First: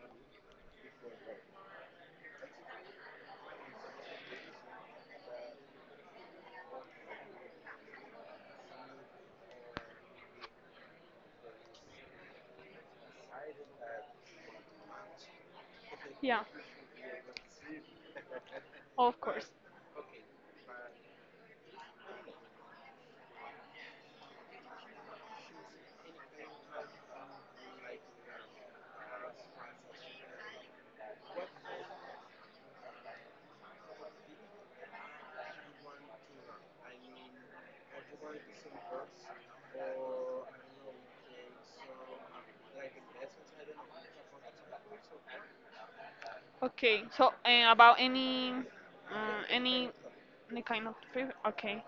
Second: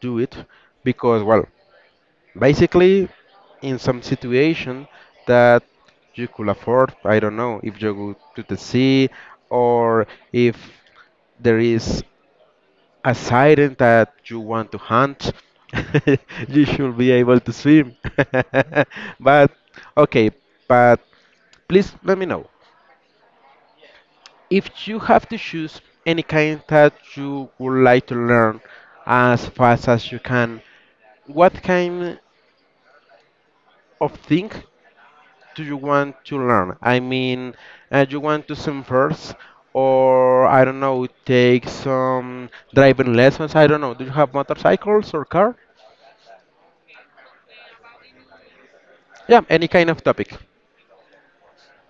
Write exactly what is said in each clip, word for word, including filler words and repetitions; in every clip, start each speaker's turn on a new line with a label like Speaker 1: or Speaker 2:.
Speaker 1: do it because, well, basically, in some situation that you could afford, I don't know, if you go to the sea or if there is as item that you want to hunt.
Speaker 2: Yeah,
Speaker 1: You should be able to swim.
Speaker 2: of
Speaker 1: but
Speaker 2: course.
Speaker 1: okay, but please let me know if you have to choose any kind that you would like to learn as fast as you can. What kind of thing do you want to learn? I mean, uh, you want to swim first, or I don't know, take some driving lessons. I don't know. Do you have motorcycles or car?
Speaker 2: Okay, so uh, about any
Speaker 1: Yeah,
Speaker 2: uh,
Speaker 1: any kind
Speaker 2: any
Speaker 1: of topic.
Speaker 2: any kind of favorite. Okay,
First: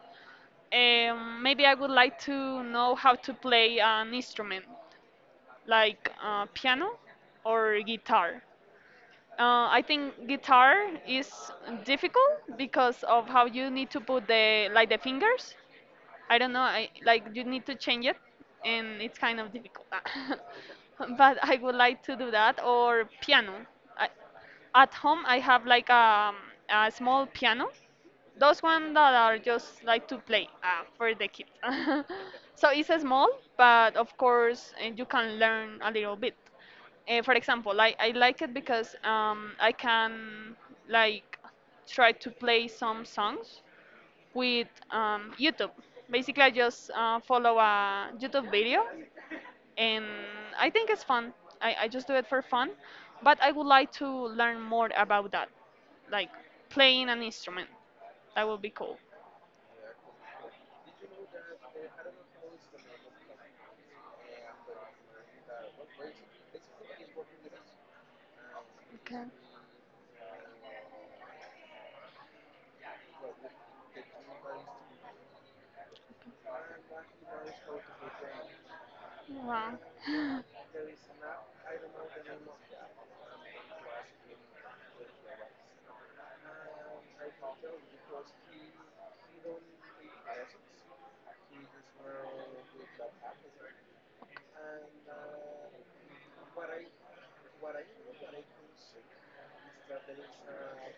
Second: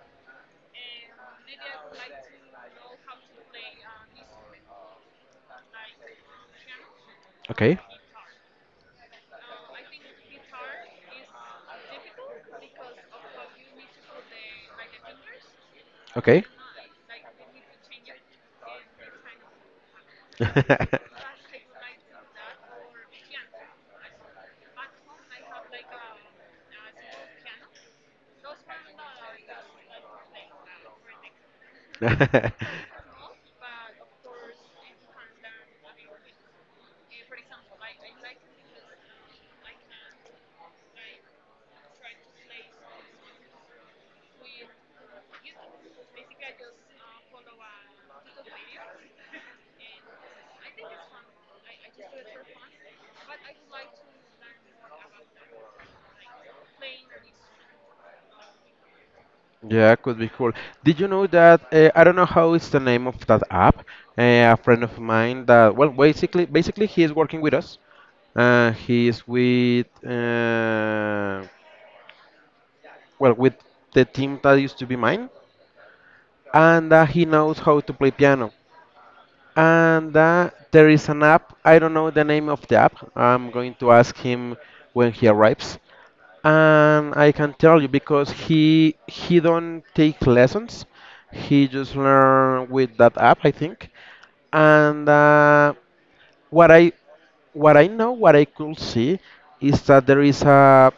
Speaker 2: um, maybe I would like to know how to play an instrument like uh, piano
Speaker 1: Okay.
Speaker 2: or guitar. Uh, I think guitar is difficult because of how you need to put the like the fingers I
Speaker 1: Okay.
Speaker 2: don't know. I like you need to change it, and it's kind of difficult. But I would like to do that or piano. I, at home, I have like a, a small piano. Those ones that are just like to play uh, for the kids. So it's a small, but of course uh, you can learn a little bit. Uh, for example, like I like it because um, I can like try to play some songs with um, YouTube. Basically, I just uh, follow a YouTube video, and I think it's fun. I, I just do it for fun, but I would like to learn more about that, like playing an instrument. That would be cool.
Speaker 1: Yeah, could be cool. Did you know that uh, I don't know how is the name of that app? Uh, a friend of mine that well, basically, basically he is working with us. Uh, he
Speaker 2: Okay.
Speaker 1: is with uh, well with the team that used to be mine, and uh, he knows how to play piano.
Speaker 2: Wow.
Speaker 1: And uh, there is an app. I don't know the name of the app. I'm going to ask him when he arrives. And I can tell you because he he don't take lessons. He just learn with that app, I think. And uh, what I what I know, what I could see, is that there is a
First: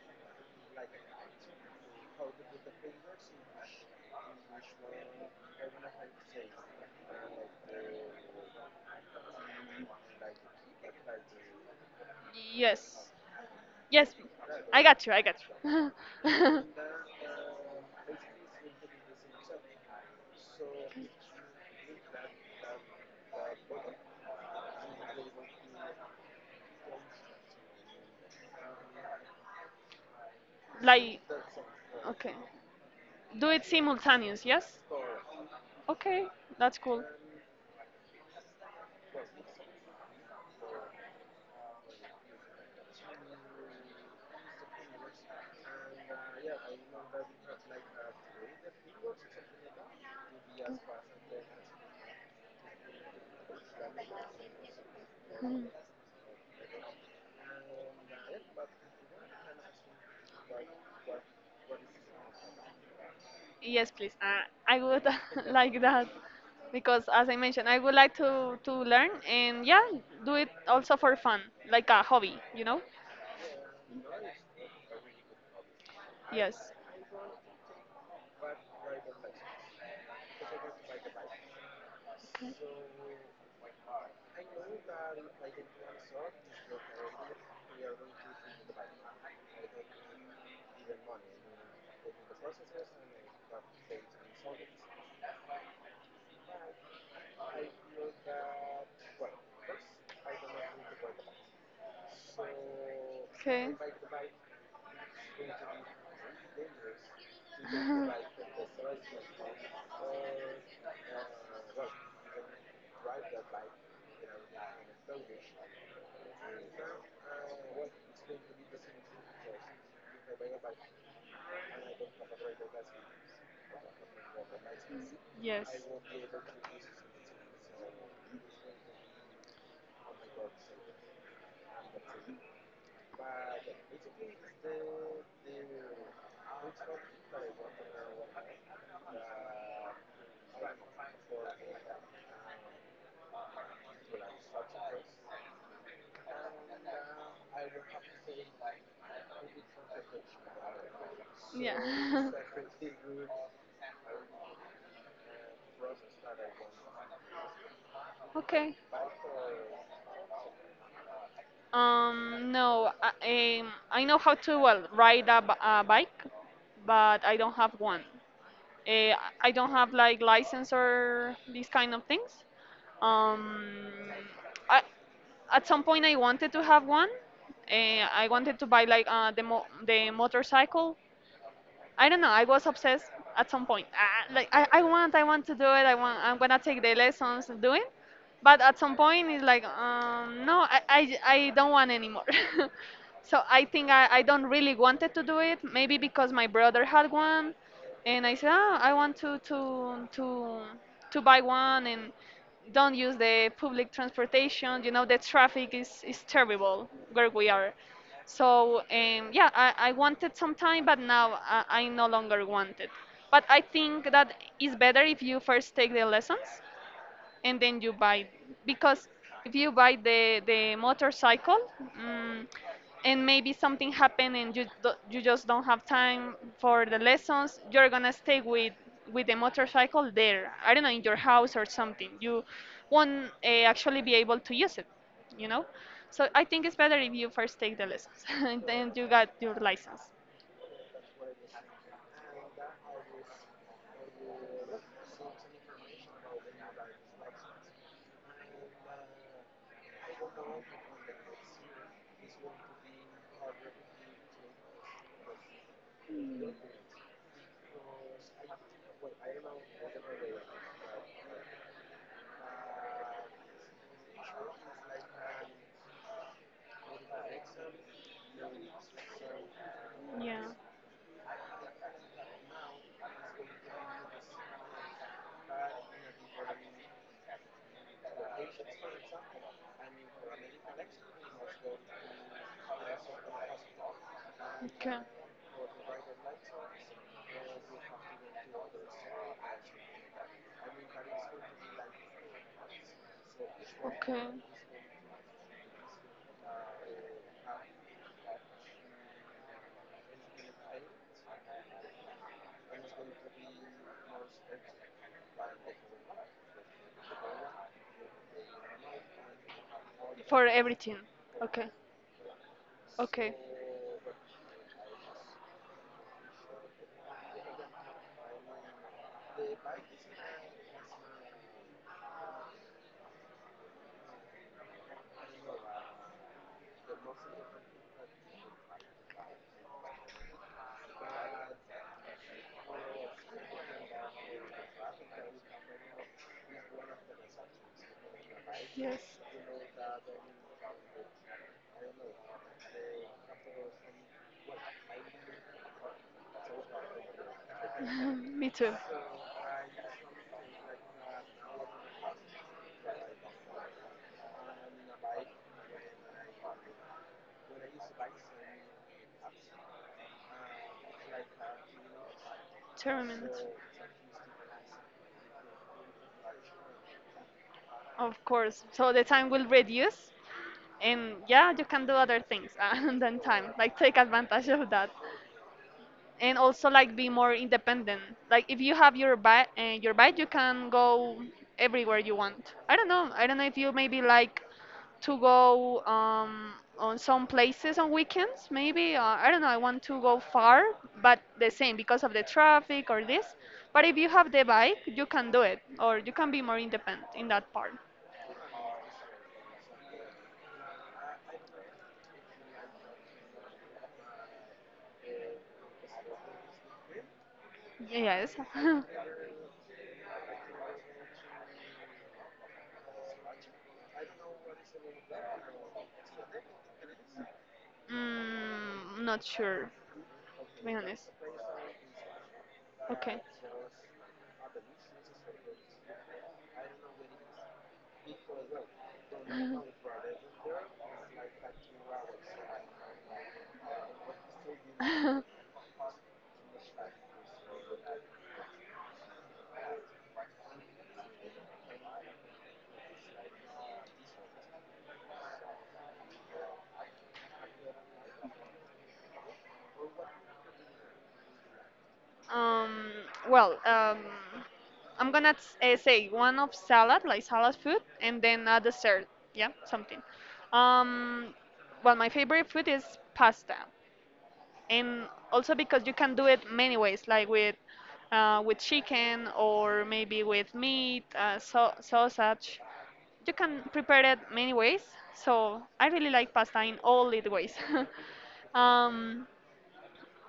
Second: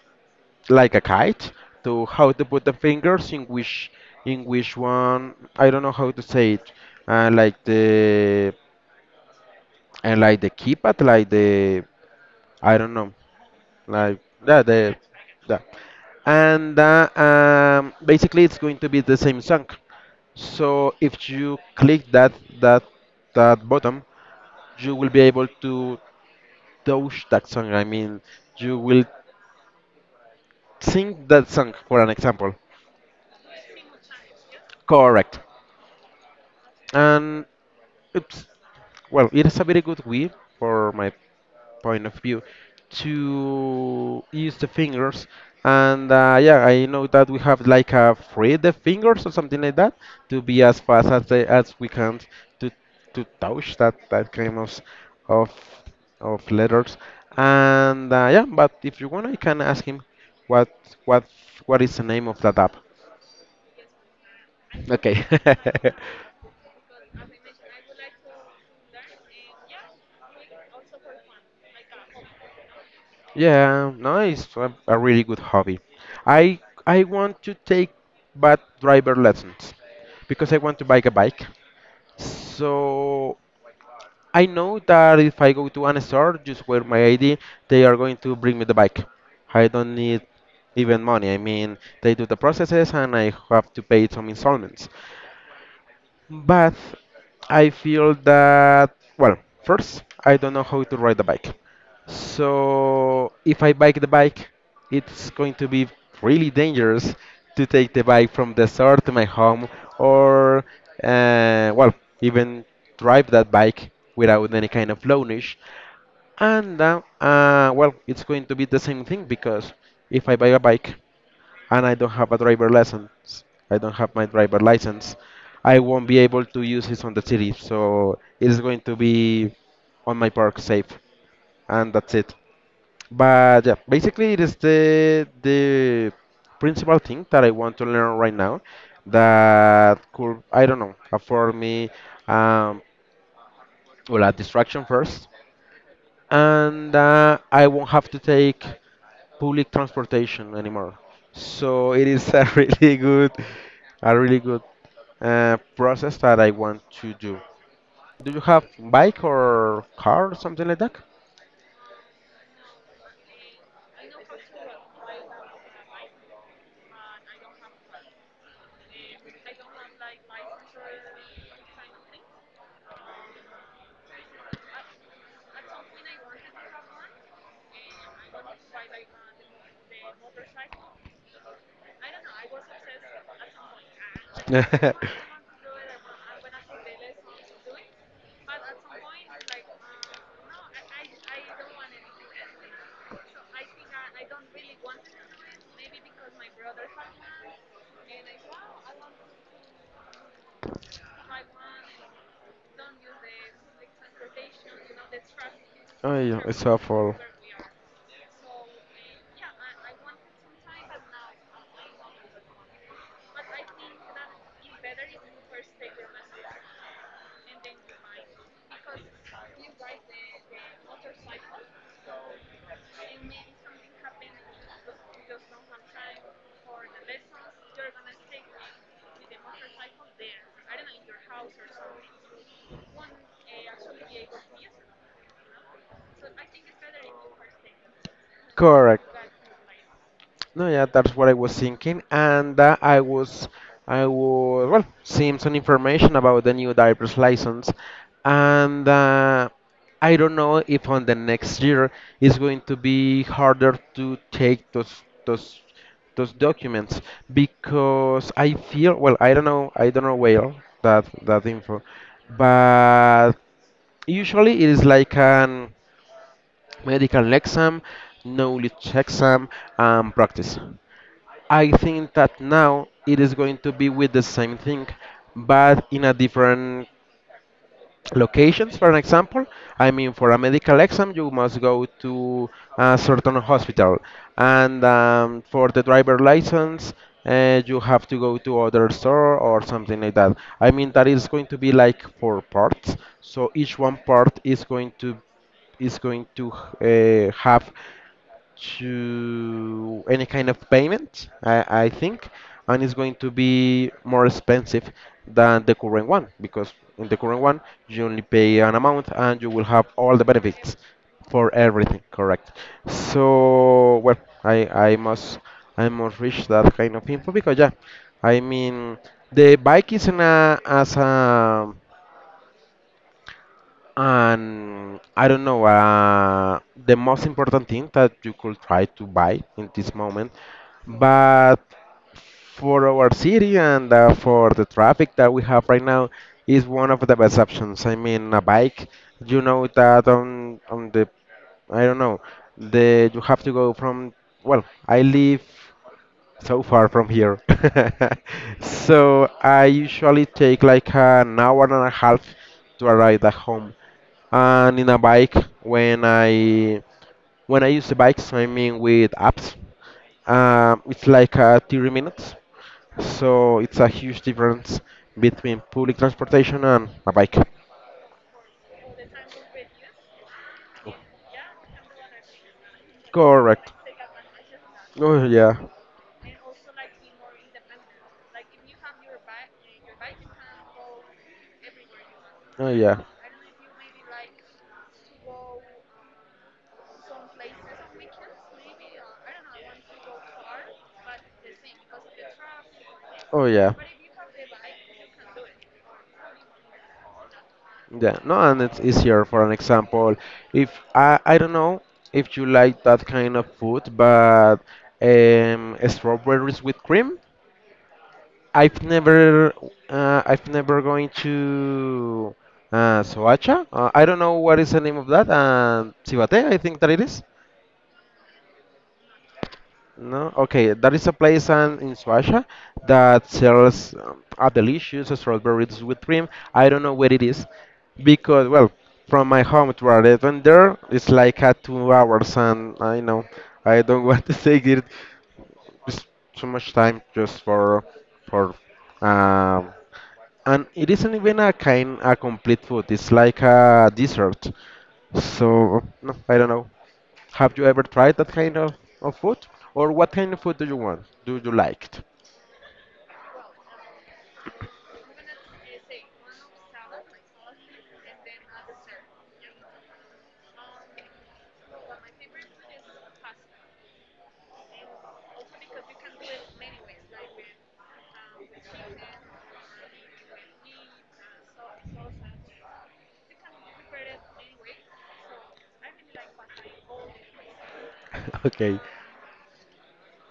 Speaker 1: like a guide to how to put the fingers in which in which one I don't know how to say it. Uh, like the and like the keypad, like the I don't
Speaker 2: Yes.
Speaker 1: know,
Speaker 2: Yes.
Speaker 1: like yeah,
Speaker 2: I
Speaker 1: the
Speaker 2: got you. I got
Speaker 1: yeah.
Speaker 2: you.
Speaker 1: and uh, um, Basically it's going to be the same song. So if you click that that that button, you will be able to touch that song. I mean, you will
Speaker 2: like.
Speaker 1: sing that song for an
Speaker 2: Okay.
Speaker 1: example.
Speaker 2: Do it simultaneous, yes.
Speaker 1: Correct.
Speaker 2: Okay, that's cool.
Speaker 1: And it's well, it is a very good way for my point of view to use the fingers and uh, yeah, I know that we have like a free the fingers or something like that to be as fast as they, as we can to to touch that that kind of s- of of letters and uh, yeah, but if you want, I can ask him what what what is the name of that app.
Speaker 2: Yes, please, uh, I would
Speaker 1: Okay.
Speaker 2: like that, because as I mentioned, I would like to to learn, and yeah, do it also for fun, like a hobby, you know.
Speaker 1: Yeah, nice. A, a really good hobby.
Speaker 2: Yes.
Speaker 1: I I want to take bad driver lessons because I want to buy a bike. So I know that if I go to an store, just wear my I D, they are going to bring me the bike. I don't need even money. I mean, they do the processes and I have to pay some installments, but I feel that, well, first, I don't know how to ride the bike. So if
Speaker 2: Okay.
Speaker 1: I bike the bike, it's going to be really dangerous to take the bike from the store to my home or, uh, well, even drive that bike without any kind of lounge. And, uh, uh, well, it's going to be the same thing because if I buy a bike, and I don't have a driver license. I don't have my driver license.
Speaker 2: Yes.
Speaker 1: I won't be able to use it on the city, so it's going to be on my park safe, and that's it. But yeah, basically it is the the principal thing that I want to learn right now that could I don't know afford me um, well a distraction first, and uh, I won't have to take public transportation anymore. So it is
Speaker 2: Yeah.
Speaker 1: a really good, a really good uh, process that I want to do. Do you have
Speaker 2: Okay.
Speaker 1: bike or car or something like that?
Speaker 2: Um, no, I, um, I know how to well ride a, b- a bike, but I don't have one. Uh, I don't have like license or these kind of things. Um, I, at some point I wanted to have one. Uh, I wanted to buy like uh, the mo- the motorcycle, I don't know. I was obsessed at some point. Ah, like I, I want, I want to do it. I want. I'm gonna take the lessons and do it. But at some point, it's like, um, no, I, I, I don't want anymore. So I think I, I don't really wanted to do it. Maybe because my brother had one, and I said, oh, I want to to to to buy one and don't use the public transportation. You know, the traffic is
Speaker 1: Oh,
Speaker 2: is
Speaker 1: yeah, it's
Speaker 2: terrible
Speaker 1: awful.
Speaker 2: where we are. So um, yeah, I, I wanted some time, but now I, I no longer want it. But I think that it's better if you first take the lessons and then you buy, because if you buy the the motorcycle mm and maybe something happened and you do, you just don't have time for the lessons, you're gonna stay with with the motorcycle there, I don't know, in your house or something. You won't uh, actually be able to use it, you know. So I think it's better if you first take the lessons and then
Speaker 1: Correct.
Speaker 2: you got your license.
Speaker 1: No, yeah, that's what I was thinking, and uh, I was, I was well, seeing some information about the new driver's license, and uh, I don't know if on the next year it's going to be harder to take those those those documents because I feel well, I don't know, I don't know well that that info, but usually it is like an medical exam, knowledge exam, and
Speaker 2: Yeah.
Speaker 1: practice. I think that now it is going to be with the same thing, but in a different locations. For an example, I mean, for a medical exam, you must go to a certain hospital, and
Speaker 2: Okay.
Speaker 1: um, for the driver license, uh, you have to go to other store or something like that. I mean, that is going to be like four parts, so each one
Speaker 2: Okay.
Speaker 1: part is going to is going to uh, have to any kind of payment, I, I think, and it's going to be more expensive than the current one because in the current one you only pay an amount and you will have all the
Speaker 2: For
Speaker 1: benefits
Speaker 2: everything.
Speaker 1: for
Speaker 2: Okay.
Speaker 1: everything, correct?
Speaker 2: Okay.
Speaker 1: So well, I I must I must reach that kind of info because yeah, I mean the bike isn't a, as a and I don't know, uh, the most important thing that you could try to buy in this moment, but for our city and uh, for the traffic that we have right now is one of the best options. I mean, a bike,
Speaker 2: Yes,
Speaker 1: you know that on on the I don't know, the you have to go from well, I live so far from here.
Speaker 2: me too.
Speaker 1: So I usually take like an hour and a half to arrive at home. And in a bike, when I when I use the bikes, I mean with apps, um, it's like uh, thirty minutes.
Speaker 2: Tournament.
Speaker 1: So it's a huge difference between public transportation and a bike.
Speaker 2: Of course. So the time will reduce, and yeah, you can do other things than time.
Speaker 1: Correct.
Speaker 2: Like take advantage of that.
Speaker 1: Oh yeah.
Speaker 2: And also like be more independent. Like if you have your bike and your bike, you can go everywhere you want.
Speaker 1: Oh
Speaker 2: I don't
Speaker 1: yeah.
Speaker 2: know. I don't know if you maybe like to go um, on some places on weekends. Maybe uh, I don't know. I want to go far, but the same because of the traffic or this.
Speaker 1: Oh yeah.
Speaker 2: But if you have the bike, you can do it, or you can be more independent in that part.
Speaker 1: Yeah, no, and it's easier. For an example, if I I don't know if you like that kind of food, but um, strawberries with cream.
Speaker 2: Yes.
Speaker 1: I've never uh, I've never going to uh, Soacha. Uh, I don't know what is the name of that. And Cibate, I think that it is.
Speaker 2: Mm, not sure.
Speaker 1: No,
Speaker 2: To
Speaker 1: okay.
Speaker 2: be
Speaker 1: That is
Speaker 2: honest.
Speaker 1: a place and in Swacha
Speaker 2: Okay.
Speaker 1: that sells um, a delicious strawberries with cream. I don't know where it is because, well, from my home to our restaurant there, it's like a two hours, and I know I don't want to take it, it's too much time just for for um, and it isn't even a kind a complete food. It's like a dessert. So no, I don't know. Have you ever tried that kind of, of food? Or what kind of food do you want? Do you like it?
Speaker 2: Um, well, um, I'm gonna s- uh, say one of salad, like salad food, and then a dessert. Yeah, something. Um, well, my favorite food is pasta, and also because you can do it many ways, like with uh, with chicken or maybe with meat, uh, so sausage. You can prepare it many ways. So I really like pasta in all its ways. um,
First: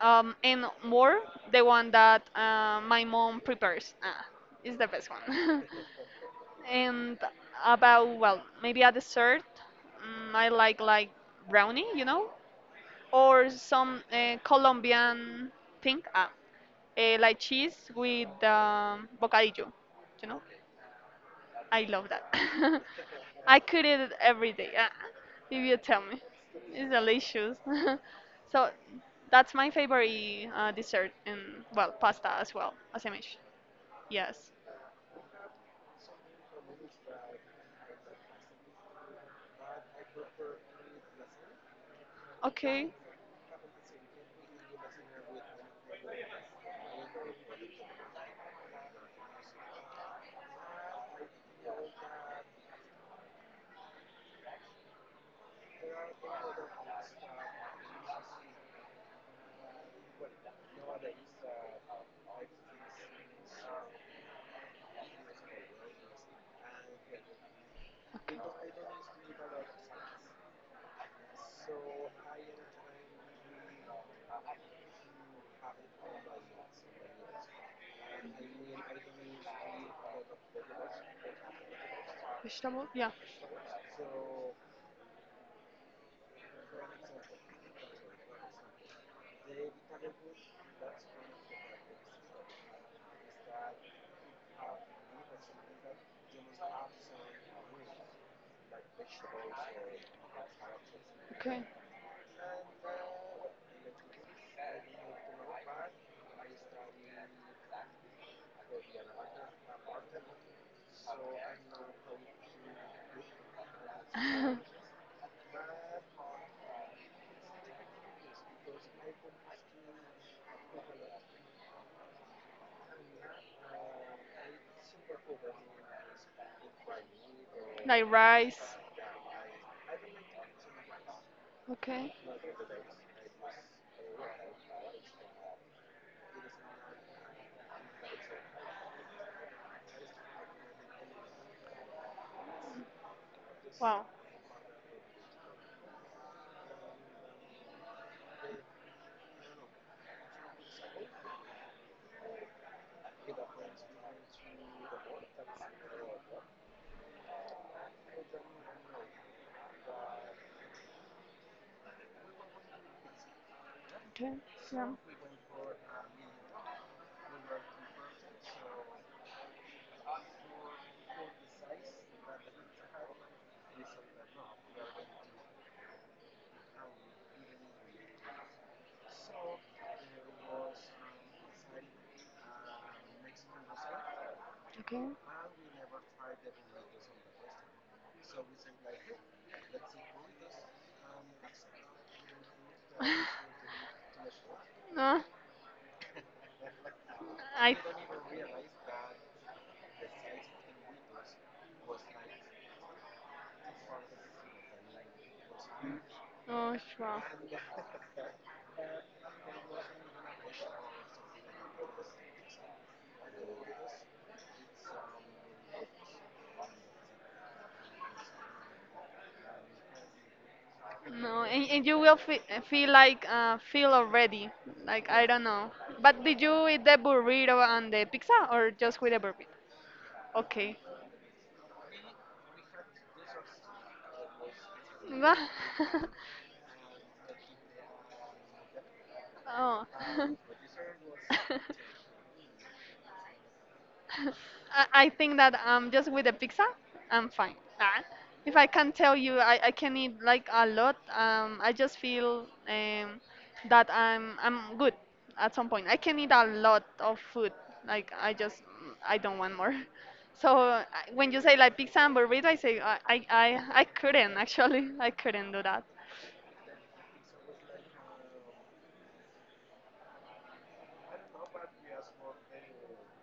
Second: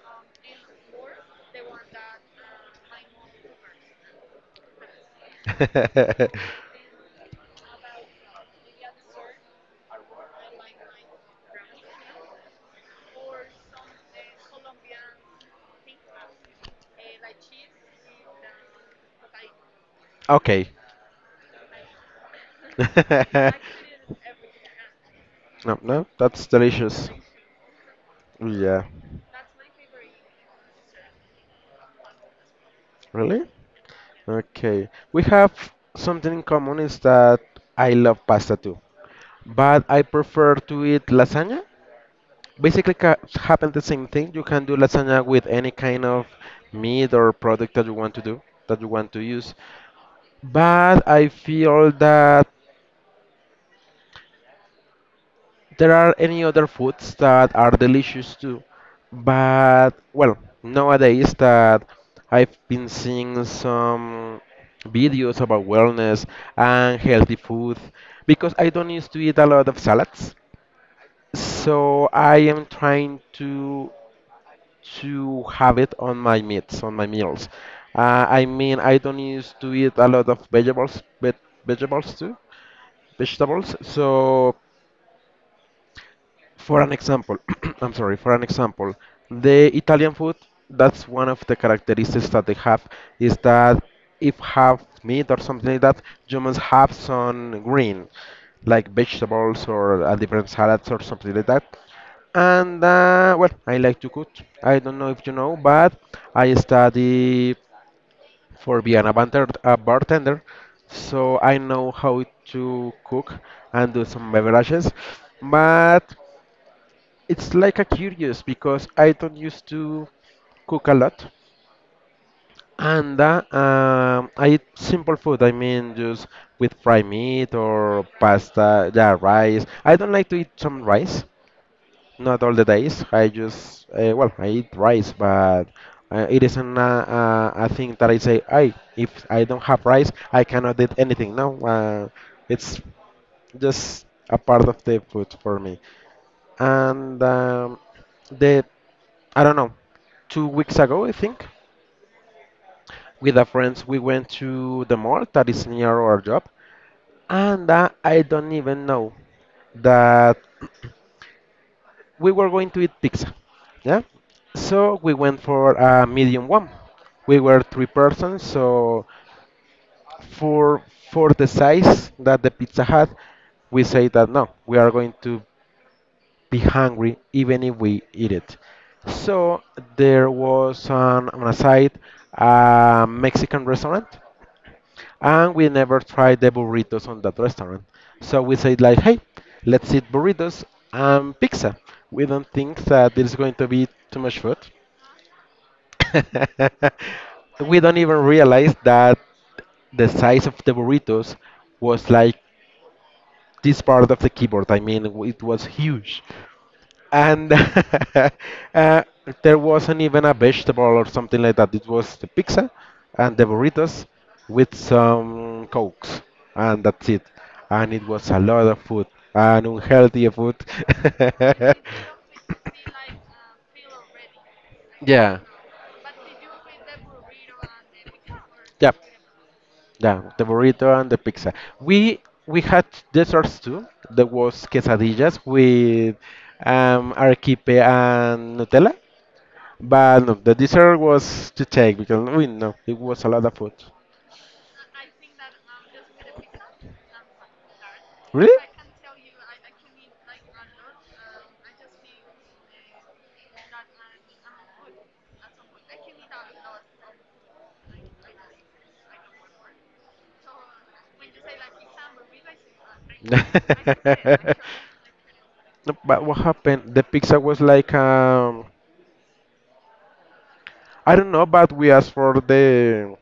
Speaker 2: um, and more, the one that uh, my mom prepares uh, is the best one.
Speaker 1: Okay.
Speaker 2: And about, well, maybe a dessert, mm, I like like brownie, you know, or some uh, Colombian thing, ah, uh, like cheese with um, bocadillo, you know.
Speaker 1: Okay.
Speaker 2: I love that. I could eat it every day. Ah, if you
Speaker 1: No,
Speaker 2: tell
Speaker 1: no,
Speaker 2: me,
Speaker 1: that's
Speaker 2: it's
Speaker 1: delicious.
Speaker 2: delicious. So
Speaker 1: Yeah.
Speaker 2: that's my favorite uh, dessert, and well, pasta as well as a mesh.
Speaker 1: Really?
Speaker 2: Yes.
Speaker 1: Okay. We have something in common is that I love pasta too. But I prefer to eat lasagna.
Speaker 2: Okay.
Speaker 1: Basically, ca happen the same thing. You can do lasagna with any kind of meat or product that you want to do, that you want to use. But I feel that there are any other foods that are delicious too. But well, nowadays that I've been seeing some videos about wellness and healthy food
Speaker 2: Okay.
Speaker 1: because I don't used to eat a lot of salads. So I am trying to to have it on my meats, on my meals. Uh, I mean, I don't used to eat a lot of vegetables, but vegetables too,
Speaker 2: Vegetable. Yeah.
Speaker 1: vegetables. So. For an example, I'm sorry, for an example, the Italian food, that's one of the characteristics that they have is that if have meat or something like that, you must have some green, like vegetables or a different salads or something like
Speaker 2: Okay.
Speaker 1: that. And uh, well, I like to cook. I don't know if you know, but I study for being a bartender, a bartender, so I know how to cook and do some beverages. But it's like a curious because I don't used to cook a lot, and uh, um, I eat simple food. I mean, just with fried meat or
Speaker 2: Like rice.
Speaker 1: pasta, yeah, rice. I don't like to eat some rice,
Speaker 2: Okay.
Speaker 1: not all the days. I just uh, well, I eat rice, but uh, it isn't a, a, a thing that I say, I if I don't have rice, I cannot eat anything. No, uh, it's
Speaker 2: Wow.
Speaker 1: just a part of the food for me, and. Um, the I don't know, two weeks ago, I think. With a friends, we went to the mall that is near our job, and uh, I don't even know that we were going to eat pizza. Yeah,
Speaker 2: Okay. Yeah.
Speaker 1: so we went for a medium one. We were three persons, so for for the size that the pizza had, we say that no, we are going to be hungry even if we eat it. So there was on, on a side a Mexican restaurant
Speaker 2: Okay.
Speaker 1: and we never tried the burritos on that restaurant. So we said like, hey, let's eat burritos and pizza. We don't think that there's going to be too much food.
Speaker 2: Uh, I
Speaker 1: We don't even realize that the size of the burritos was like this part of the keyboard. I mean, w- it was huge
Speaker 2: oh wow.
Speaker 1: and uh, there wasn't even a vegetable or something like that. It was the pizza and the burritos with some cokes, and that's it. And it was a lot of food and unhealthy food.
Speaker 2: No, and, and you will fe feel like uh, feel already like I
Speaker 1: Yeah.
Speaker 2: don't know. But did you eat the burrito and the pizza or
Speaker 1: Yeah.
Speaker 2: just with the burrito?
Speaker 1: Yeah, the
Speaker 2: Okay.
Speaker 1: burrito and the pizza. We we had desserts too. There was quesadillas with um, arequipe and Nutella. But no,
Speaker 2: Oh.
Speaker 1: the dessert was to take because we know it was a lot of food.
Speaker 2: I I think that um, just with the pizza, I'm fine. Ah, if
Speaker 1: Really?
Speaker 2: I can tell you, I, I can eat like a lot. Um, I just feel um, that I'm I'm good at some point. I can eat a lot of food. Like I just I don't want more. So I- when you say like pizza and burrito, I say I I I, I couldn't actually. I couldn't do that.
Speaker 1: No, but what happened? The pizza was like um, I don't know, but we asked for the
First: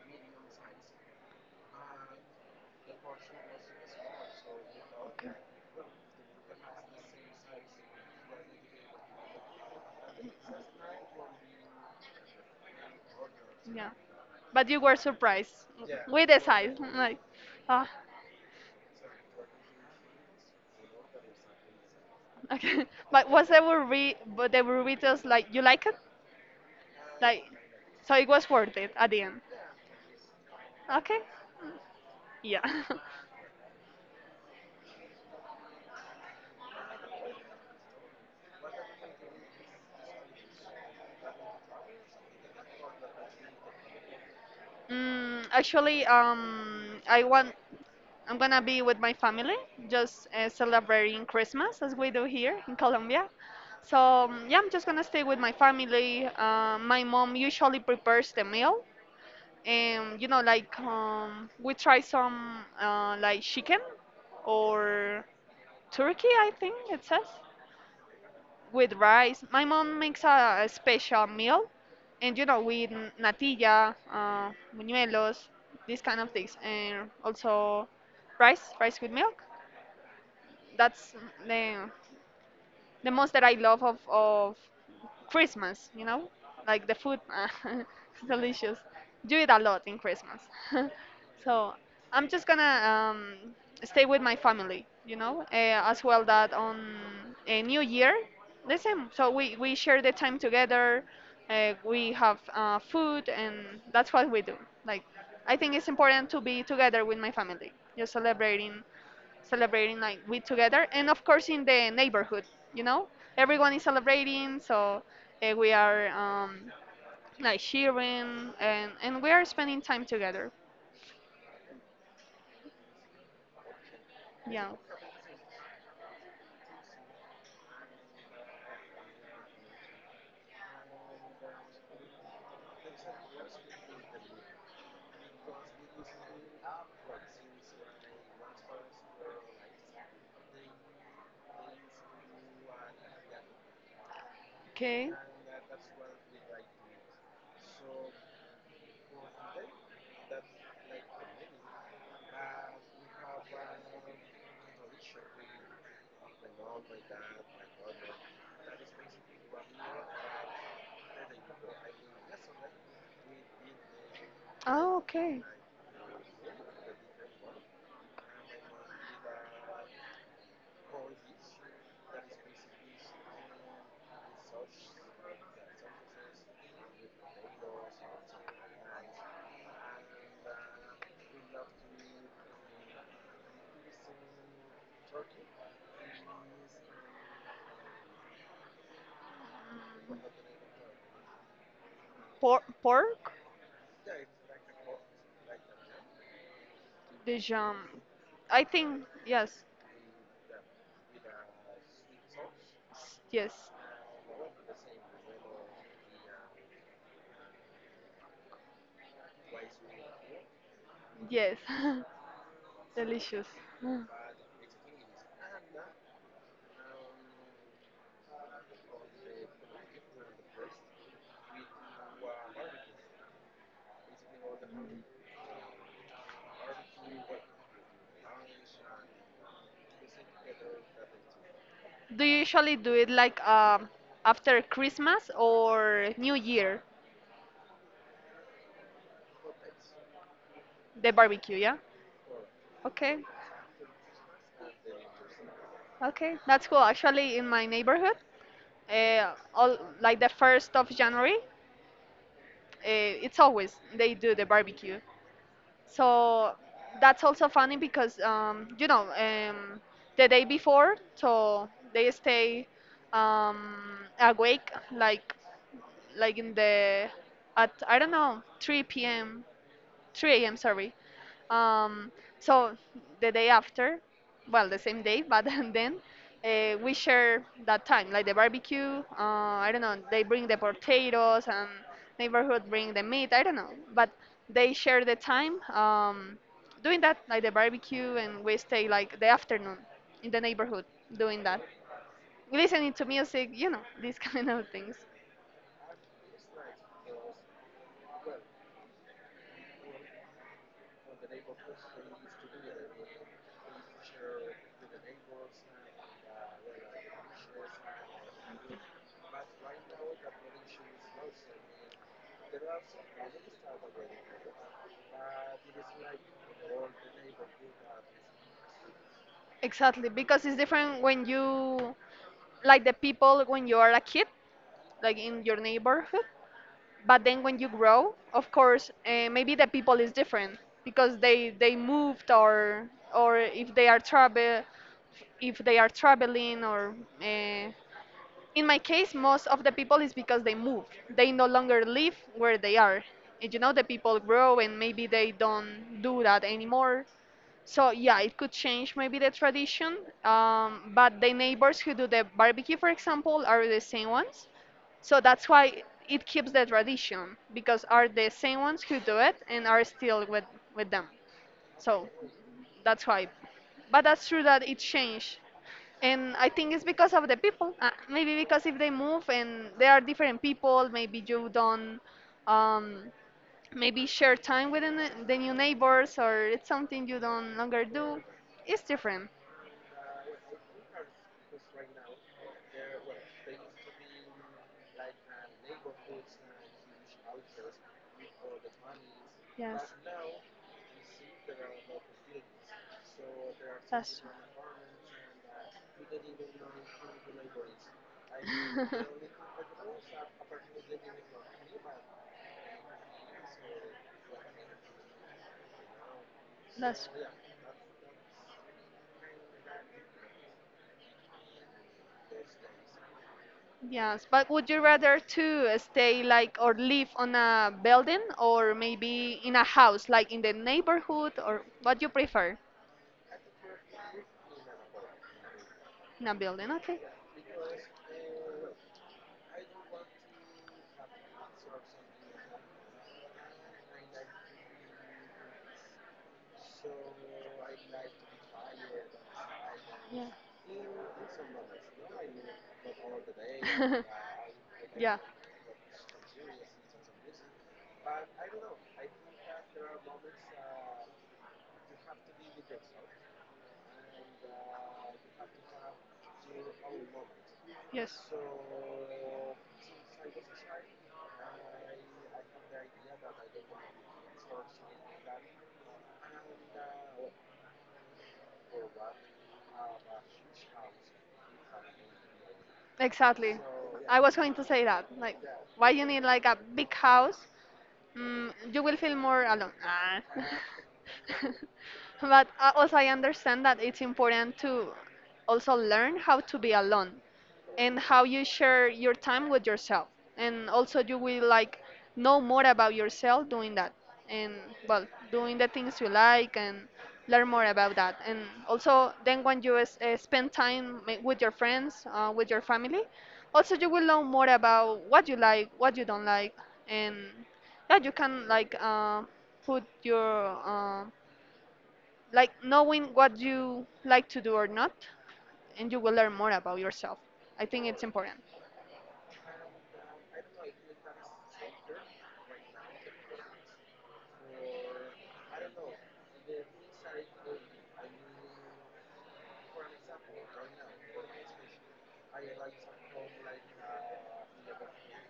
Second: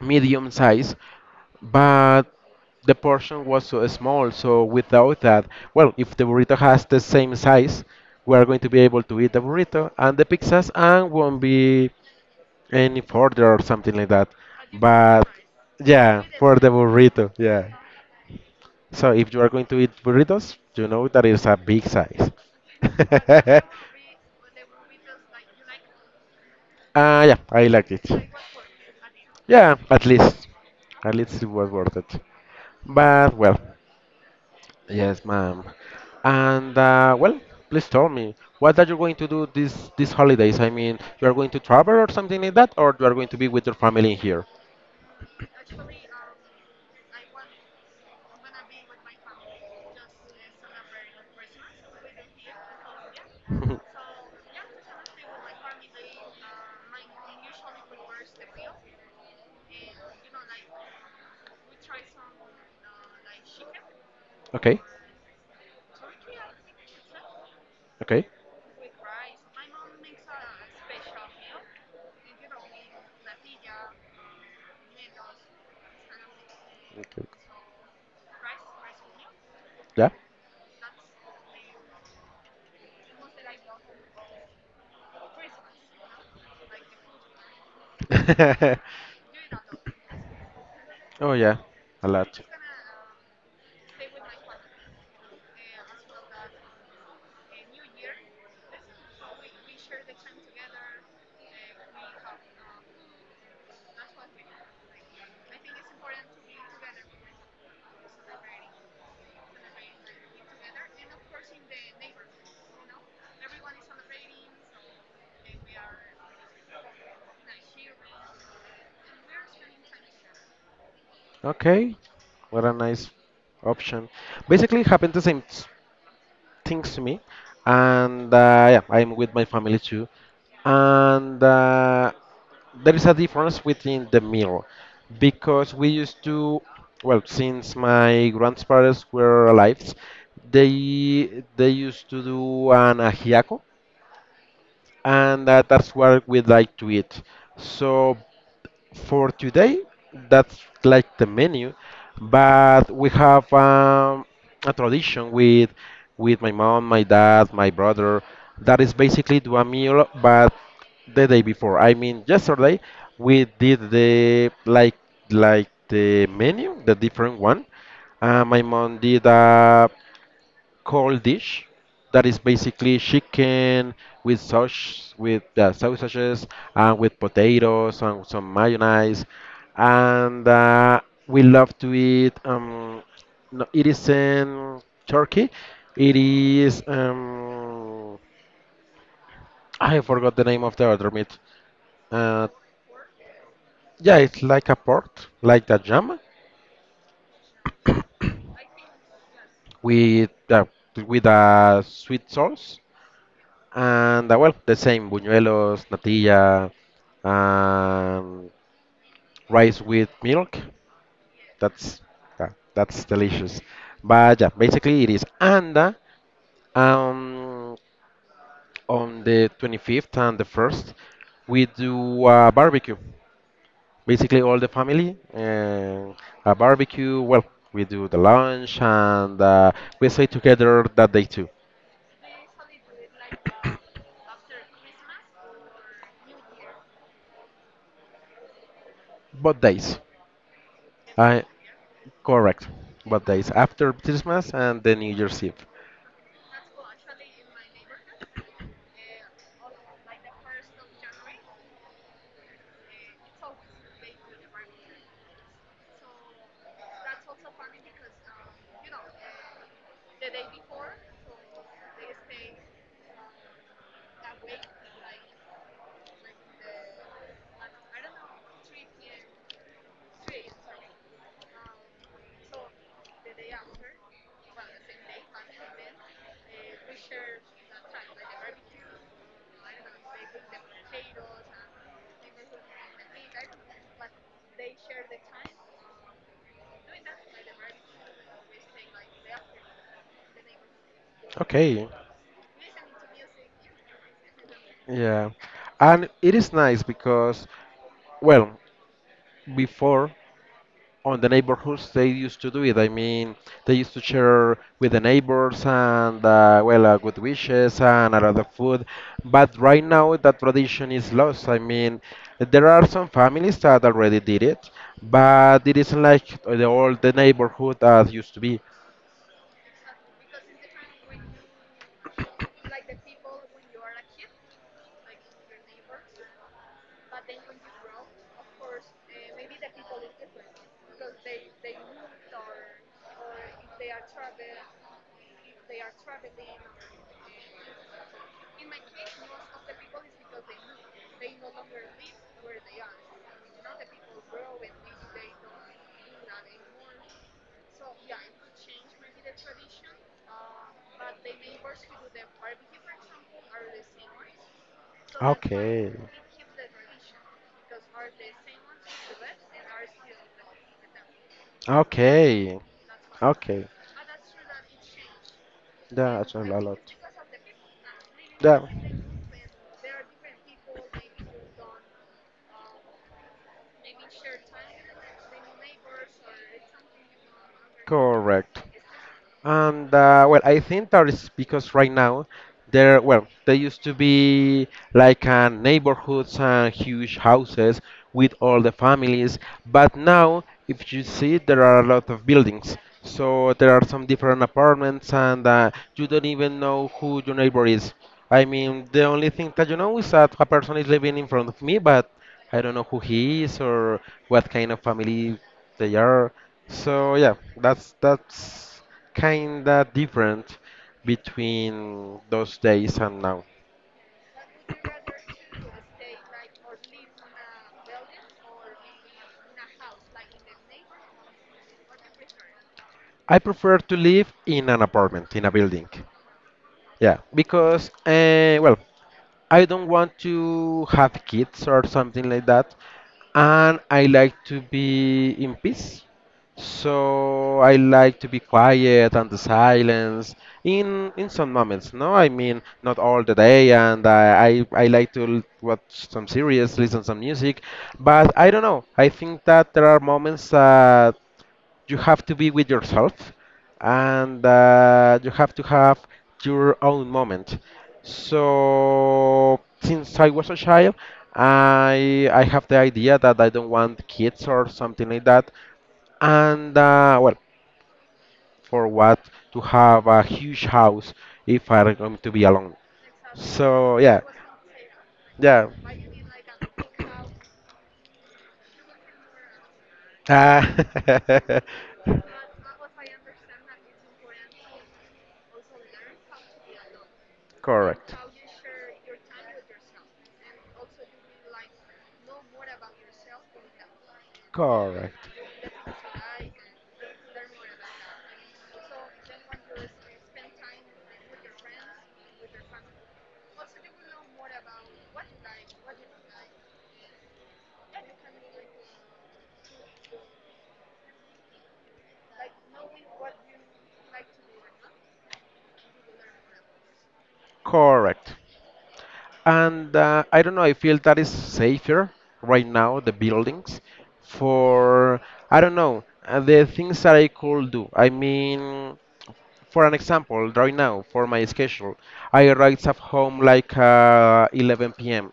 Speaker 1: medium size, but the portion was so small. So without that, well, if the burrito has the same size, we are going to be able to eat the burrito and the pizzas and won't be any further or
Speaker 2: Yeah,
Speaker 1: something like that.
Speaker 2: but you were
Speaker 1: But
Speaker 2: surprised. Yeah.
Speaker 1: yeah,
Speaker 2: We
Speaker 1: for the
Speaker 2: decide like,
Speaker 1: burrito, yeah.
Speaker 2: ah,
Speaker 1: So if you are going to eat burritos, you know that is a big size.
Speaker 2: okay. But was the burrito, but the burritos like you like it,
Speaker 1: Ah, yeah,
Speaker 2: like,
Speaker 1: I like it.
Speaker 2: so it was worth it at the end.
Speaker 1: Yeah, at least, at
Speaker 2: Okay.
Speaker 1: least it was worth it.
Speaker 2: Yeah.
Speaker 1: But well, yes, ma'am. And uh, well, please tell me, what are you going to do this these holidays? I mean, you are going to travel or something like that, or you are going to be with your family here?
Speaker 2: Mm, actually, um, I want I'm gonna be with my family, just uh, celebrating Christmas as we do here in Colombia. So um, yeah, I'm just gonna stay with my family. Uh, my mom usually prepares the meal, and you know like um, we try some uh, like chicken
Speaker 1: Okay,
Speaker 2: or turkey, I think it says,
Speaker 1: okay.
Speaker 2: with rice. My mom makes a, a special meal, and you know with n- natilla, uh, buñuelos, these kind of things, and
Speaker 1: Okay.
Speaker 2: also rice rice with milk. That's the the most that I love of of Christmas, you know, like the food, it's
Speaker 1: Yeah.
Speaker 2: delicious. Do it a lot in Christmas.
Speaker 1: Oh yeah,
Speaker 2: So
Speaker 1: a
Speaker 2: I'm
Speaker 1: lot.
Speaker 2: just gonna um, stay with my family, you know, uh, as well that on a New Year, the same. So we we share the time together. Uh, we have uh, food, and that's what we do. Like I think it's important to be together with my family, just celebrating celebrating like we together, and of course in the neighborhood, you know, everyone is celebrating. So uh, we are um, like cheering, and, and we are spending time together.
Speaker 1: Okay, what a nice option.
Speaker 2: Yeah.
Speaker 1: Basically, it happened the same s- things to me, and uh, yeah, I'm with my family too, and uh, there is a difference within the meal because we used to, well, since my grandparents were alive, they they used to do an ajiaco,
Speaker 2: Okay.
Speaker 1: and uh, that's what we like to eat. So for today, that's like the menu, but we have um, a tradition with with my mom, my dad, my brother, that is basically do a meal, but the day before, I mean, yesterday, we did the like
Speaker 2: Oh okay.
Speaker 1: like the menu, the different one. Uh, my mom did a cold dish that is basically chicken with sauce, with uh, sausages, and with potatoes and some mayonnaise. And uh, we love to eat. Um, no, it is in Turkey. It is. Um, I forgot the name of the other meat. Uh,
Speaker 2: Por- pork,
Speaker 1: yeah, it's like a pork, like the jam
Speaker 2: the jam, I think, yes.
Speaker 1: with uh, with a sweet sauce.
Speaker 2: S- yes.
Speaker 1: And uh, well, the same buñuelos, natilla, um, rice with milk.
Speaker 2: Yes.
Speaker 1: That's that, that's
Speaker 2: Delicious.
Speaker 1: delicious.
Speaker 2: Mm.
Speaker 1: But yeah, basically it is. And uh, um, on the twenty-fifth and the first, we do a barbecue. Basically, all the family, uh, a barbecue. Well, we do the lunch and uh, we stay together that day too.
Speaker 2: Do you usually do it like um, after Christmas or New Year?
Speaker 1: Both days.
Speaker 2: The
Speaker 1: I
Speaker 2: barbecue, yeah.
Speaker 1: Correct.
Speaker 2: Okay,
Speaker 1: Both days after Christmas and the New Year's Eve.
Speaker 2: okay, that's cool. Actually, in my neighborhood, uh, all like the first of January, uh, it's always they do the barbecue. So that's also funny because um, you know um, the day before, so they stay um, awake like like in the at I don't know three p m three a m. Sorry. Um, so the day after, well, the same day, but then uh, we share that time, like the barbecue. Uh, I don't know. They bring the potatoes, and neighborhood bring the meat. I don't know, but they share the time um, doing that, like the barbecue, and we stay like the afternoon in the neighborhood doing that,
Speaker 1: Okay,
Speaker 2: listening to music. You know, these kind of things.
Speaker 1: yeah. And it is nice because, well, before on the neighborhoods they used to do it. I mean, they used to share with the neighbors and, uh, well, uh, good wishes and a lot of food. But right now that tradition is lost. I mean, there are some families that already did it, but it isn't like the old the neighborhood that used to be.
Speaker 2: Exactly, because it's different when you like the people when you are a kid like in your neighborhood, but then when you grow, of course uh, maybe the people is different because they they moved, or or if they are travel if they are traveling, or uh, in my case most of the people is because they move. They no longer live where they are, and you know the people grow, and maybe they don't do that anymore. So yeah, it could change maybe the tradition, um, but the neighbors who do the barbecue, for example, are the same ones. So that's why it keeps the tradition, because are the same ones who do it and are still with with them.
Speaker 1: Best.
Speaker 2: So
Speaker 1: Okay.
Speaker 2: that's why.
Speaker 1: Okay. I,
Speaker 2: But that's true that it changed. And I think it's because of the people. Uh, maybe
Speaker 1: Yeah.
Speaker 2: because if they move and they are different people, maybe you don't um, maybe share time with the ne- the new neighbors, or it's something you don't longer do.
Speaker 1: Correct.
Speaker 2: It's different.
Speaker 1: And uh, well, I think that is because right now there, well, there used to be like uh, neighborhoods and huge houses with all the families,
Speaker 2: Yes.
Speaker 1: but now if you see, there are a lot of buildings. So there are some
Speaker 2: that's
Speaker 1: different apartments, and uh, you don't even know who your neighbor is. I mean, the only thing that you know is that a person is living in front of me, but I don't know who he is or what kind of family they are.
Speaker 2: that's
Speaker 1: So yeah, that's that's kinda different between those days and now.
Speaker 2: Yes, but would you rather to stay like or live on a building or maybe in a house, like in the neighborhood, or what you prefer?
Speaker 1: I prefer to live in an apartment, in a building.
Speaker 2: In a building, okay.
Speaker 1: Yeah, because, uh, well, I don't want to have kids or something like that, and I like to be in peace. So I like to be quiet and the
Speaker 2: Yeah.
Speaker 1: silence in in some moments. No, I mean not all the day, and I I, I like
Speaker 2: Yeah.
Speaker 1: to l- watch some series, listen some music, but I don't know. I think that there are moments that you have to be with yourself, and uh, you have to have your own moment.
Speaker 2: Yes.
Speaker 1: So since I was a child, I I have the idea that I don't want kids or something like that. And uh, well, for what to have a huge house if I'm going to be alone?
Speaker 2: Exactly.
Speaker 1: So yeah,
Speaker 2: I was going to say that. Like,
Speaker 1: yeah.
Speaker 2: why you need like a big house? Mm, you will feel more alone. Ah.
Speaker 1: Ah.
Speaker 2: But uh, also, I understand that it's important to also learn how to be alone and
Speaker 1: Correct.
Speaker 2: how you share your time with yourself. And also, you will like know more about yourself doing that, and well,
Speaker 1: Correct.
Speaker 2: doing the things you like and learn more about that. And also, then when you s- uh, spend time ma- with your friends, uh, with your family, also you will know more about what you like, what you don't like, and yeah, you can like uh, put your uh, like knowing what you like to do or not, and you will learn more about yourself. I think it's
Speaker 1: Correct.
Speaker 2: important.
Speaker 1: And uh, I don't know, I feel that is safer right now, the buildings, for, I don't know, uh, the things that I could do. I mean, for an example, right now, for my schedule, I arrive at home like uh, eleven p m.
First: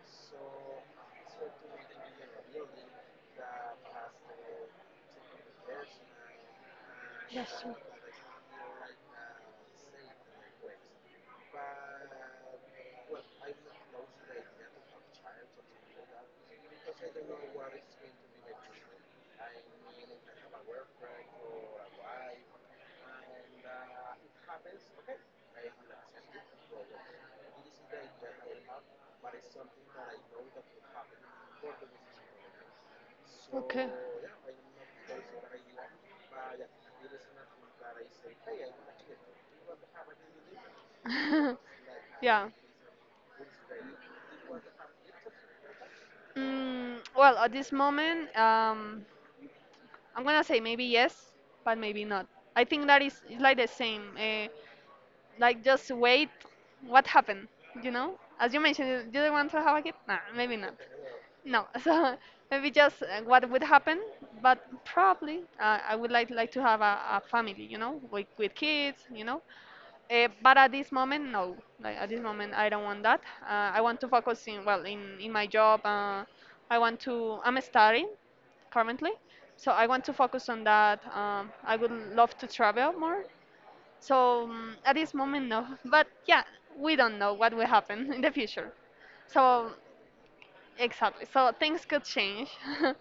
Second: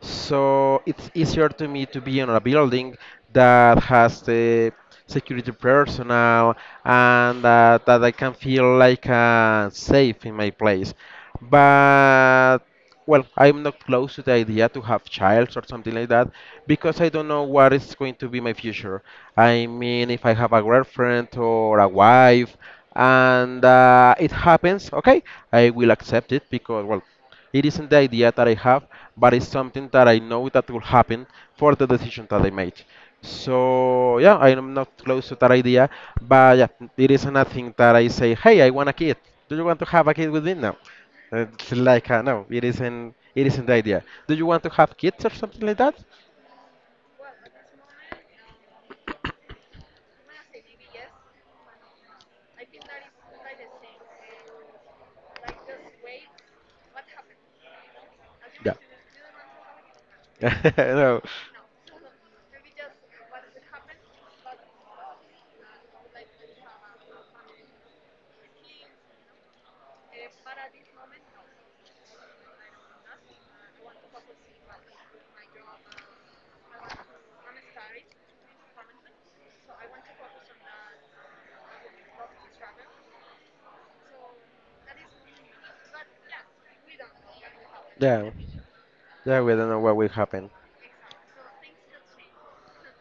Speaker 1: So it's easier to me to be in a building that has the security personnel and
Speaker 2: Does.
Speaker 1: uh, that I can feel like uh, safe in my place. But well, I'm not close to the idea to have child or something like that, because I don't know what is going to be my future. I mean, if I have a girlfriend or a wife, and uh, it happens, okay, I will accept it because, well, it isn't the idea that I have, but it's something that I know that will happen for the decision that I made. So yeah, I am not close to that idea, but yeah, it is nothing that I say, hey, I want a kid. Do you want to have a kid with me now? It's like uh, no,
Speaker 2: Yeah.
Speaker 1: it isn't. It isn't the idea. Do you want to have kids or something like that?
Speaker 2: Mm, well, at this moment, um, I'm gonna say maybe yes, but maybe not. I think that is it's like the same. Uh, like just wait, what happened? You know, as you
Speaker 1: Yeah.
Speaker 2: mentioned, you don't want to have a kid. Nah, maybe not.
Speaker 1: No.
Speaker 2: No, so maybe just uh, what would happen. But probably, uh, I would like like to have a, a family. You know, with with kids. You know, Uh, but at this moment, no. Like at this moment, I don't want that. Uh, I want to focus in well in in my job. Uh, I want to. I'm studying currently, so I want to focus on that. Um, I would love to travel more. So um, at this moment, no. But yeah, we don't know what will happen in
Speaker 1: Yeah.
Speaker 2: the future.
Speaker 1: Yeah. We don't
Speaker 2: So
Speaker 1: know what will happen.
Speaker 2: exactly. So things could change.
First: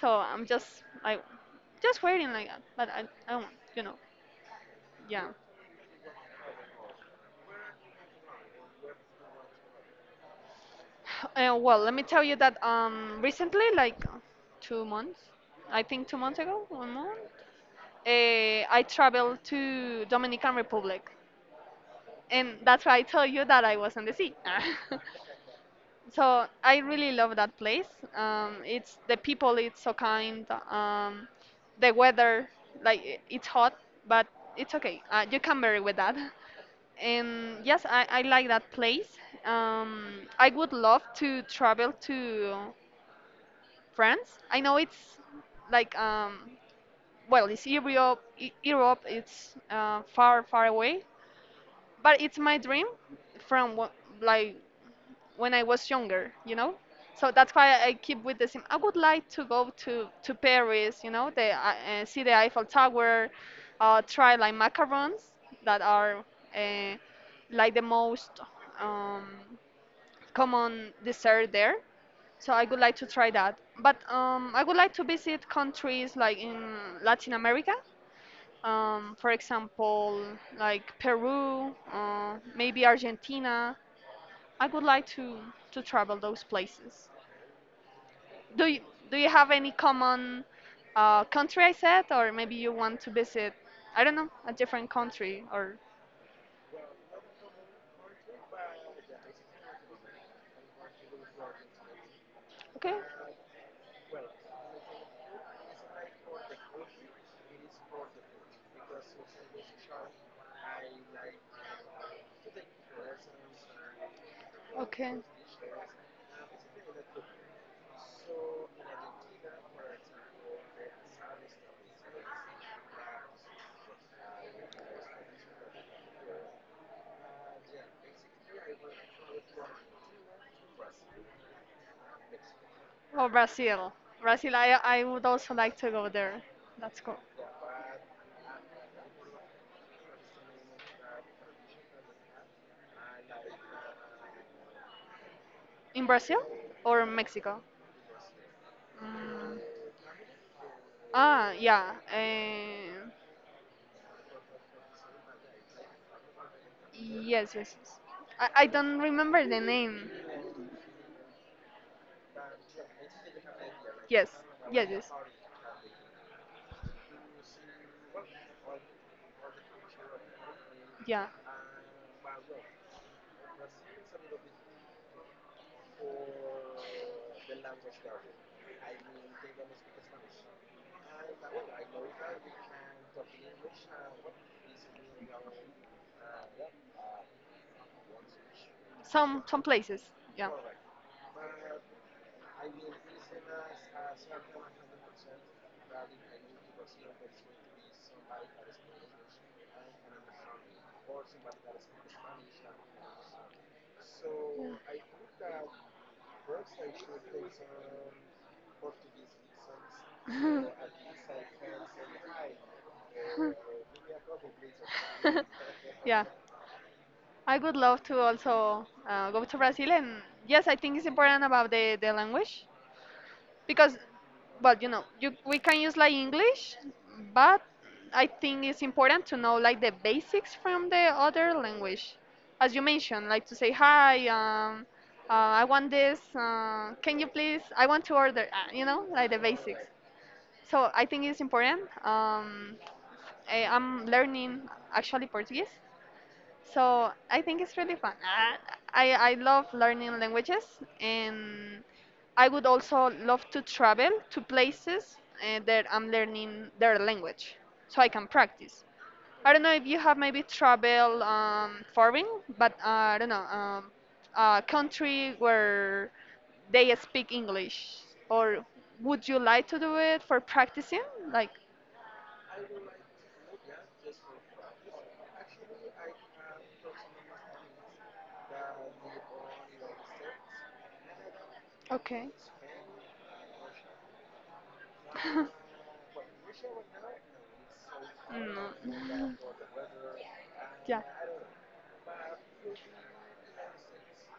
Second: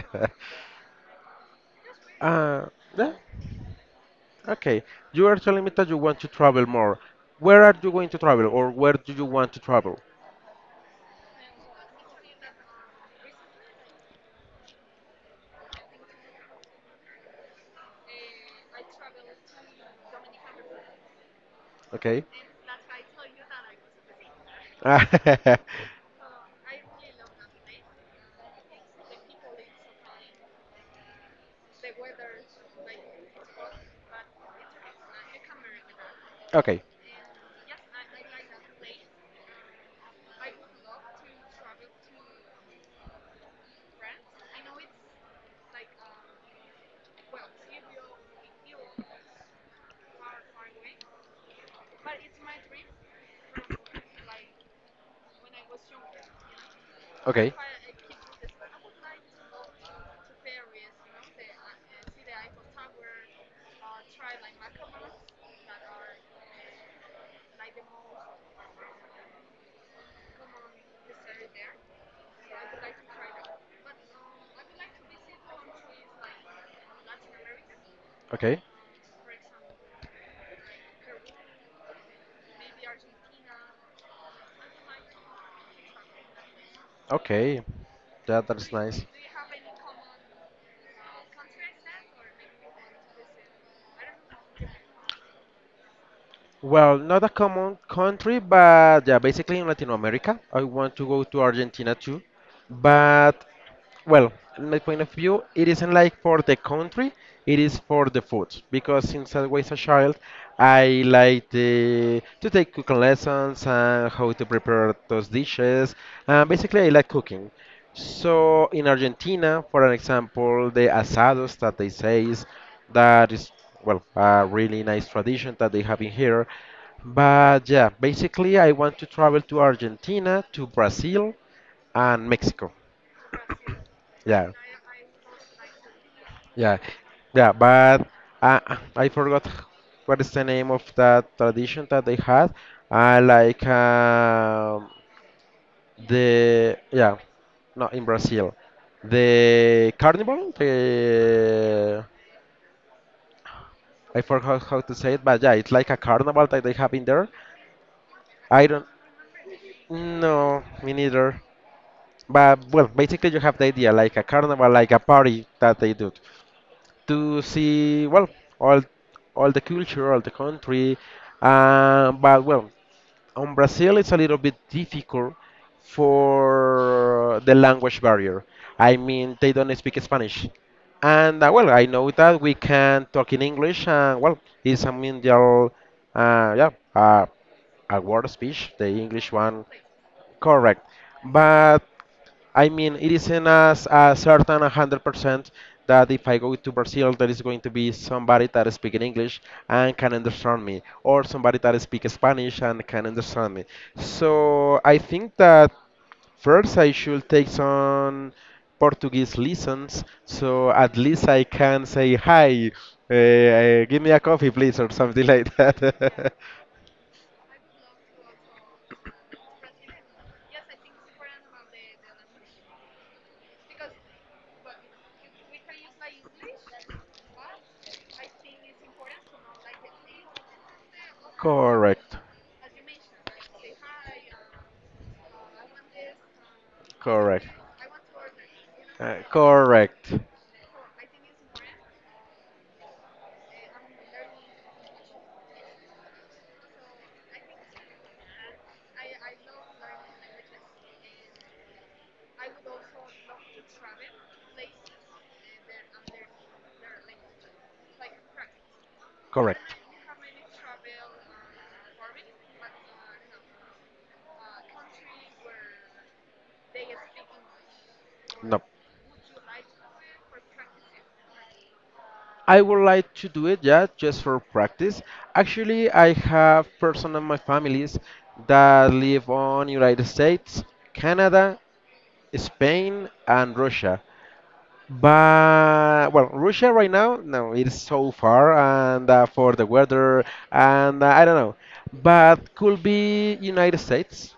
Speaker 2: So I'm just like just waiting like that.
Speaker 1: uh,
Speaker 2: But I
Speaker 1: yeah.
Speaker 2: I don't want you know.
Speaker 1: Okay. You
Speaker 2: Yeah.
Speaker 1: are telling me that you want to travel more. Where are you going to travel, or where do you want to travel?
Speaker 2: Uh, well, let me tell you that um, recently, like two months, I think two months ago, one month, uh, I traveled to Dominican Republic,
Speaker 1: Okay?
Speaker 2: and that's why I tell you that I was on the sea.
Speaker 1: Okay,
Speaker 2: So I really love that place. Um, it's the people, it's so kind. Um, the weather, like i- it's hot, but it's okay. Uh, you can vary with that.
Speaker 1: okay.
Speaker 2: And yes, I, I like that place. Um, I would love to travel to France. I know it's like um, well, it's Europe. E- Europe, it's uh, far, far away, but it's my dream from wh- like when I was younger, you know. So that's why I keep with the same. I would like to go to to Paris, you know, the, uh, uh, see the Eiffel Tower, uh, try like macarons that are uh, like the most um, common dessert there so I would like to try that. But um, I would like to visit countries like in Latin America,
Speaker 1: Okay,
Speaker 2: um, for example, like Peru, uh, maybe Argentina. I would like to to travel those places.
Speaker 1: okay. That,
Speaker 2: Do
Speaker 1: that's
Speaker 2: you
Speaker 1: nice.
Speaker 2: do you have any common uh, country I said, or maybe you want to visit? I don't know, a different country or.
Speaker 1: Well, not a common country, but yeah, basically in Latin America. I want to go to Argentina too.
Speaker 2: Okay.
Speaker 1: But Well, in my point of view, it isn't like for the country, it is for the food. Because since I was a child, I like the, to take cooking lessons and how to prepare
Speaker 2: Okay.
Speaker 1: those dishes. Uh, basically, I like cooking. So in Argentina, for an example, the asados that they say is, that is, well, a really nice tradition that they have in here. But yeah, basically, I want to travel to Argentina, to Brazil, and Mexico.
Speaker 2: Oh, Brazil.
Speaker 1: Yeah.
Speaker 2: Brazil, I, I would also like to go there.
Speaker 1: Yeah,
Speaker 2: That's cool.
Speaker 1: yeah, but uh, I forgot what is the name of that tradition that they had. I like um,
Speaker 2: In Brazil
Speaker 1: the
Speaker 2: or
Speaker 1: yeah,
Speaker 2: Mexico?
Speaker 1: no, in Brazil,
Speaker 2: Mm.
Speaker 1: the carnival.
Speaker 2: Ah, yeah.
Speaker 1: The
Speaker 2: Eh,
Speaker 1: I forgot how to say it, but yeah, it's like a carnival that they have in there.
Speaker 2: yes, yes, yes. I, I
Speaker 1: I don't
Speaker 2: don't remember the name.
Speaker 1: no, me neither. But well, basically you have the idea like a
Speaker 2: Yes,
Speaker 1: carnival,
Speaker 2: yes,
Speaker 1: like a
Speaker 2: yes.
Speaker 1: party that they do. To see, well, all all the culture, all the country.
Speaker 2: Yeah.
Speaker 1: Uh, but well, on Brazil it's a little bit difficult for the language barrier. I mean, they don't speak Spanish, and uh, well, I know that we can talk in English. And well, it's a mundial, uh, yeah, uh, a world speech, the English
Speaker 2: Some some
Speaker 1: one,
Speaker 2: places. Yeah.
Speaker 1: correct. But I mean, it isn't as a certain one hundred percent that if I go to Brazil, there is going to be somebody that is speaking English and can understand me, or somebody that speaks Spanish and can understand me. So I think that first I should take some Portuguese lessons, so at least I can say hi, uh, give me a coffee, please, or something like that.
Speaker 2: I would love to also uh, go to Brazil, and yes, I think it's important about the, the language because well you know you we can use like English, but I think it's important to know like the basics from the other language
Speaker 1: Correct,
Speaker 2: as you mentioned, like to say hi, um uh, I want this, uh, can you
Speaker 1: correct,
Speaker 2: please, I want to order, uh, you know
Speaker 1: uh,
Speaker 2: like the basics.
Speaker 1: correct,
Speaker 2: So I think it's important. um I, i'm learning actually Portuguese, so I think it's really fun. I, I, I love learning languages, and I would also love to travel to places uh, that I'm learning their language, so I can practice. I don't know
Speaker 1: correct.
Speaker 2: if you have maybe travel um, foreign, but uh, I don't know, um, a country where they speak English,
Speaker 1: No,
Speaker 2: or would you like to do it for practicing? Like,
Speaker 1: I would like to do it, yeah, just for practice. Actually, I have person in my families that live on United States, Canada,
Speaker 2: okay.
Speaker 1: Spain, and Russia. But well, Russia right now, no, it's so far, and uh,
Speaker 2: No.
Speaker 1: for the weather,
Speaker 2: Yeah.
Speaker 1: and uh, I don't know. But could be United States.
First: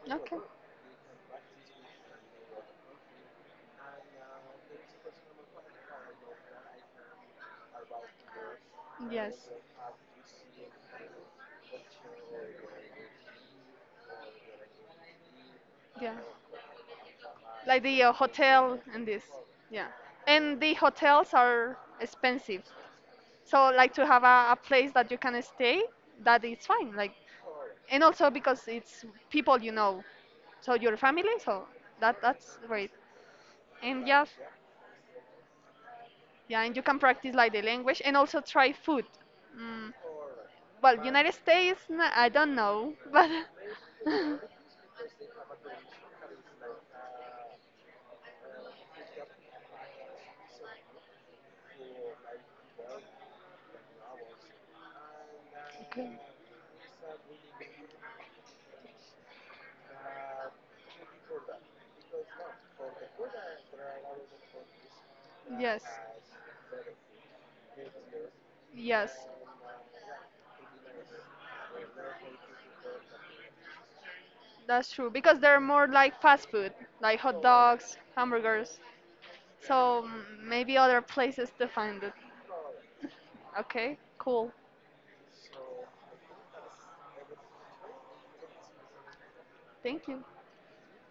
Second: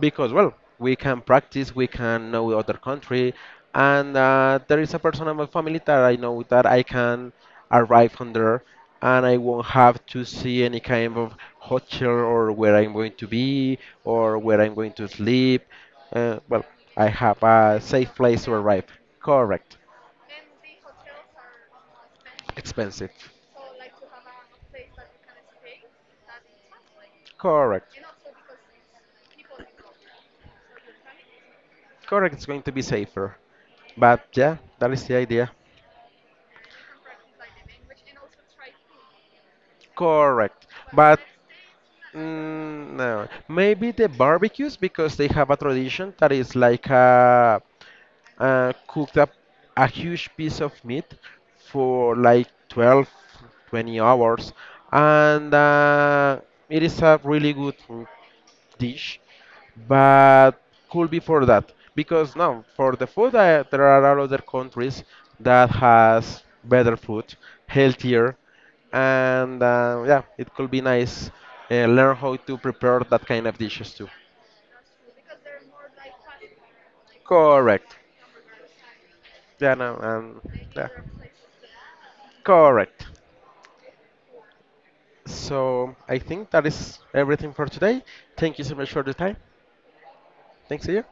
Speaker 1: Because,
Speaker 2: Okay.
Speaker 1: well, we can practice, we can know other country, and uh, there is a person in my family that I know that I can arrive on there, and
Speaker 2: Yes.
Speaker 1: I won't have to see any kind of hotel or where I'm going to be or where I'm going to sleep.
Speaker 2: Yeah.
Speaker 1: Uh, well, I have a
Speaker 2: Like the uh,
Speaker 1: safe place to
Speaker 2: hotel
Speaker 1: arrive.
Speaker 2: and this.
Speaker 1: Correct.
Speaker 2: Yeah. And the hotels are expensive.
Speaker 1: Expensive.
Speaker 2: So like to have a, a place that you can stay, that is fine. Like
Speaker 1: Correct.
Speaker 2: and also because it's people you know, so your family. So that
Speaker 1: Correct. It's
Speaker 2: that's
Speaker 1: going to be
Speaker 2: great.
Speaker 1: safer,
Speaker 2: And
Speaker 1: but
Speaker 2: yeah,
Speaker 1: yeah, that is the idea.
Speaker 2: yeah, and you can practice like the language and also try food. Mm,
Speaker 1: Correct.
Speaker 2: well,
Speaker 1: But
Speaker 2: United States, n- I don't know,
Speaker 1: Mm, no,
Speaker 2: but
Speaker 1: maybe the barbecues, because they have a tradition that is like a, uh cooked up a huge piece of meat for like twelve twenty hours, and
Speaker 2: okay.
Speaker 1: uh, it is a really good dish, but could be for that because now for the food, uh, there are other countries that
Speaker 2: Yes,
Speaker 1: has better food, healthier,
Speaker 2: yes.
Speaker 1: and uh, yeah, it could be nice, uh, learn how to prepare that kind of dishes too.
Speaker 2: That's true because they're more like fast food, like hot
Speaker 1: Correct.
Speaker 2: dogs, hamburgers.
Speaker 1: Yeah, no,
Speaker 2: So
Speaker 1: um,
Speaker 2: mm, maybe
Speaker 1: yeah.
Speaker 2: other places to find it.
Speaker 1: Correct.
Speaker 2: Okay, cool.
Speaker 1: So I think that is everything for today. Thank you so much for the time.
Speaker 2: Thank you.
Speaker 1: Thanks to you.